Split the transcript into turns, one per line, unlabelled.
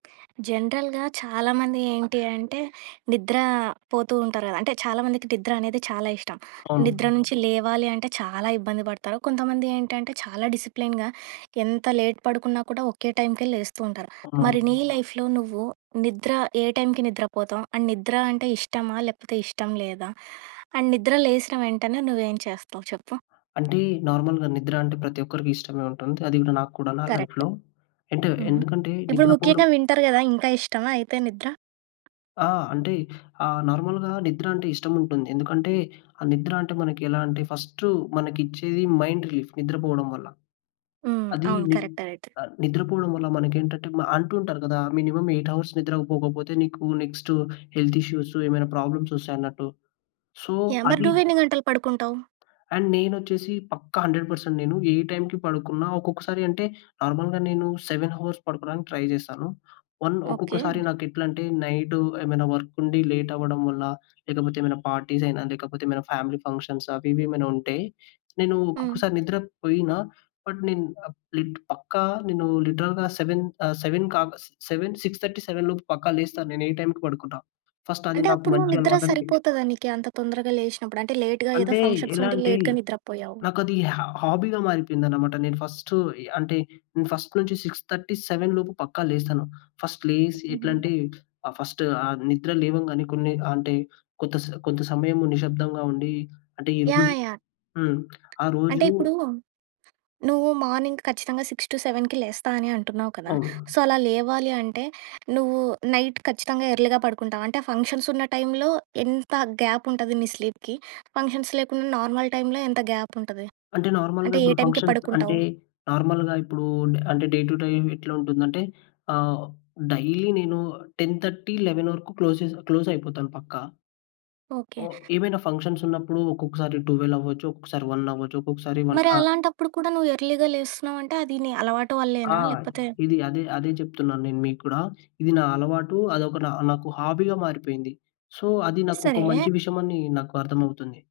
జనరల్‌గా చాలామంది ఏంటి అంటే, నిద్ర పోతూ ఉంటారు గదా! అంటే చాలామందికి నిద్ర అనేది చాలా ఇష్టం.
అవును.
నిద్ర నుంచి లేవాలి అంటే చాలా ఇబ్బంది పడతారు. కొంతమంది ఏంటంటే చాలా డిసిప్లిన్‌గా ఎంత లేట్ పడుకున్నా కూడా ఒకే టైంకే లేస్తూ ఉంటారు.
ఆ!
మరి నీ లైఫ్‌లో నువ్వు నిద్ర ఏ టైంకి నిద్ర పోతావు? అండ్ నిద్ర అంటే ఇష్టమా లేపోతే ఇష్టం లేదా? అండ్ నిద్ర లేసిన వెంటనే నువ్వు ఏం చేస్తావు చెప్పు.
అంటే నార్మల్‌గా నిద్ర అంటే ప్రతి ఒక్కరికి ఇష్టమే ఉంటుంది. అది కూడా నాకు కూడా నా
కరక్ట్.
లైఫ్‌లో అంటే,
హుహు.
ఎందుకంటే
ఇప్పుడు
నిద్రపోడం
ముఖ్యంగా వింటర్ గదా! ఇంకా ఇష్టమా అయితే నిద్ర?
ఆ! అంటే ఆహ్, నార్మల్‌గా నిద్ర అంటే ఇష్టం ఉంటుంది. ఎందుకంటే, ఆ నిద్ర అంటే మనకి ఎలా అంటే, ఫస్ట్ మనకిచ్చేది మైండ్ రిలీఫ్. నిద్రపోవడం వల్ల.
హ్మ్.
అది
అవును.
ని
కరెక్టే అయితే.
నిద్రపోవడం వల్ల మనకేంటంటే అంటుంటారు గదా! మినిమమ్ 8 అవర్స్ నిద్ర పోకపోతే నీకు నెక్స్ట్ హెల్త్ ఇష్యూస్, ఏమైనా ప్రాబ్లమ్స్ వస్తాయి అన్నట్టు. So,
yeah! మరి
అది
నువ్వెన్ని గంటలు పడుకుంటావు?
అండ్ నేనొచ్చేసి పక్కా 100% నేను ఏ టైంకి పడుకున్న ఒక్కొక్కసారి అంటే నార్మల్‌గా నేను 7 హవర్స్ పడుకోవడానికి ట్రై చేస్తాను. One
okay.
ఒక్కొక్కసారి
జ్
నాకు ఎట్లంటే నైట్ ఏమైనా వర్క్ ఉండి లేట్ అవ్వడం వల్ల లేకపోతే ఏమైనా పార్టీస్ అయినా, లేకపోతే ఏమైనా ఫ్యామిలీ ఫంక్షన్స్ అవి ఇవి ఏమైనా ఉంటే, నేను
హ్మ్.
ఒక్కొక్కసారి నిద్ర పోయినా బట్, నేను లిట్ పక్కా నేను లిటరల్‌గా 7 ఆహ్, సెవెన్‌కాక 7, 6:30, 7 లోపు పక్కా లేస్తా నేను ఏ టైంకి పడుకున్నా. ఫస్ట్ అది
అంటే
నాకు
అప్పుడు
మంచి
నిద్ర
అలవాటంతే.
సరిపోతదా నీకి, అంత తొందరగా లేషినప్పుడు? అంటే లేట్‌గా ఏదో
అంటే,
ఫంక్షన్స్
ఎలా
ఉంటే
అంటే
లేట్‌గా నిద్ర పోయావు.
నాకది హా హాబీగా మారిపోయిందనమాట. నేను ఫస్ట్ అంటే ఫస్ట్ నుంచి 6:30, 7:00 లోపు పక్కా లేస్తాను. ఫస్ట్ లేసి
హుహు.
ఎట్లాంటే ఆహ్, ఫస్ట్ ఆహ్, నిద్ర లేవంగానే కొన్ని అంటే కొంత స్ కొంత సమయము నిశ్శబ్దంగా ఉండి అంటే ఎనుబుయి
యాహ్! యాహ్!
హ్మ్. ఆ
అంటే
రోజు
ఇప్పుడు, నువ్వు మార్నింగ్ ఖచ్చితంగా 6-7కి లేస్తా అని అంటున్నావు కదా!
అవును.
సో, అలా లేవాలి అంటే నువ్వు నైట్ ఖచ్చితంగా ఎర్లీగా పడుకుంటావు. అంటే ఫంక్షన్స్ ఉన్న టైంలో ఎంత గ్యాప్ ఉంటది నీ స్లీప్‌కి? ఫంక్షన్స్ లేకుండా నార్మల్ టైంలో ఎంత గ్యాప్ ఉంటది?
అంటే నార్మల్‌గా
అంటే ఏ
ఇప్పుడు
టైంకి
ఫంక్షన్స్
పడుకుంటావు?
అంటే నార్మల్‌గా ఇప్పుడు అంటే డే టు టైం ఎట్లా ఉంటుందంటే ఆహ్, డైలీ నేను 10:30, 11 :00 వరుకు క్లోజ్ చేసి క్లోజ్ అయిపోతాను పక్కా.
ఓకే.
ఓహ్! ఏవైనా ఫంక్షన్స్ ఉన్నప్పుడు ఒక్కొక్కసారి టువెల్ అవ్వొచ్చు. ఒక్కొక్కసారి 1 అవ్వచ్చు. ఒక్కొక్కసారి 1
మరి
ఆ!
అలాంటప్పుడు కూడా నువ్వు ఎర్లీ‌గా లేస్తున్నావంటే అది నీ అలవాటు
ఆ!
వల్లేనా? లేకపోతే
ఇది అదే అదే చెప్తున్నాను. నేను మీకు కూడా ఇది నా అలవాటు. అదొక నా నాకు హాబీగా మారిపోయింది. సో, అది నాకు ఒక
సరే.
మంచి విషయం అని నాకు అర్థమవుతుంది.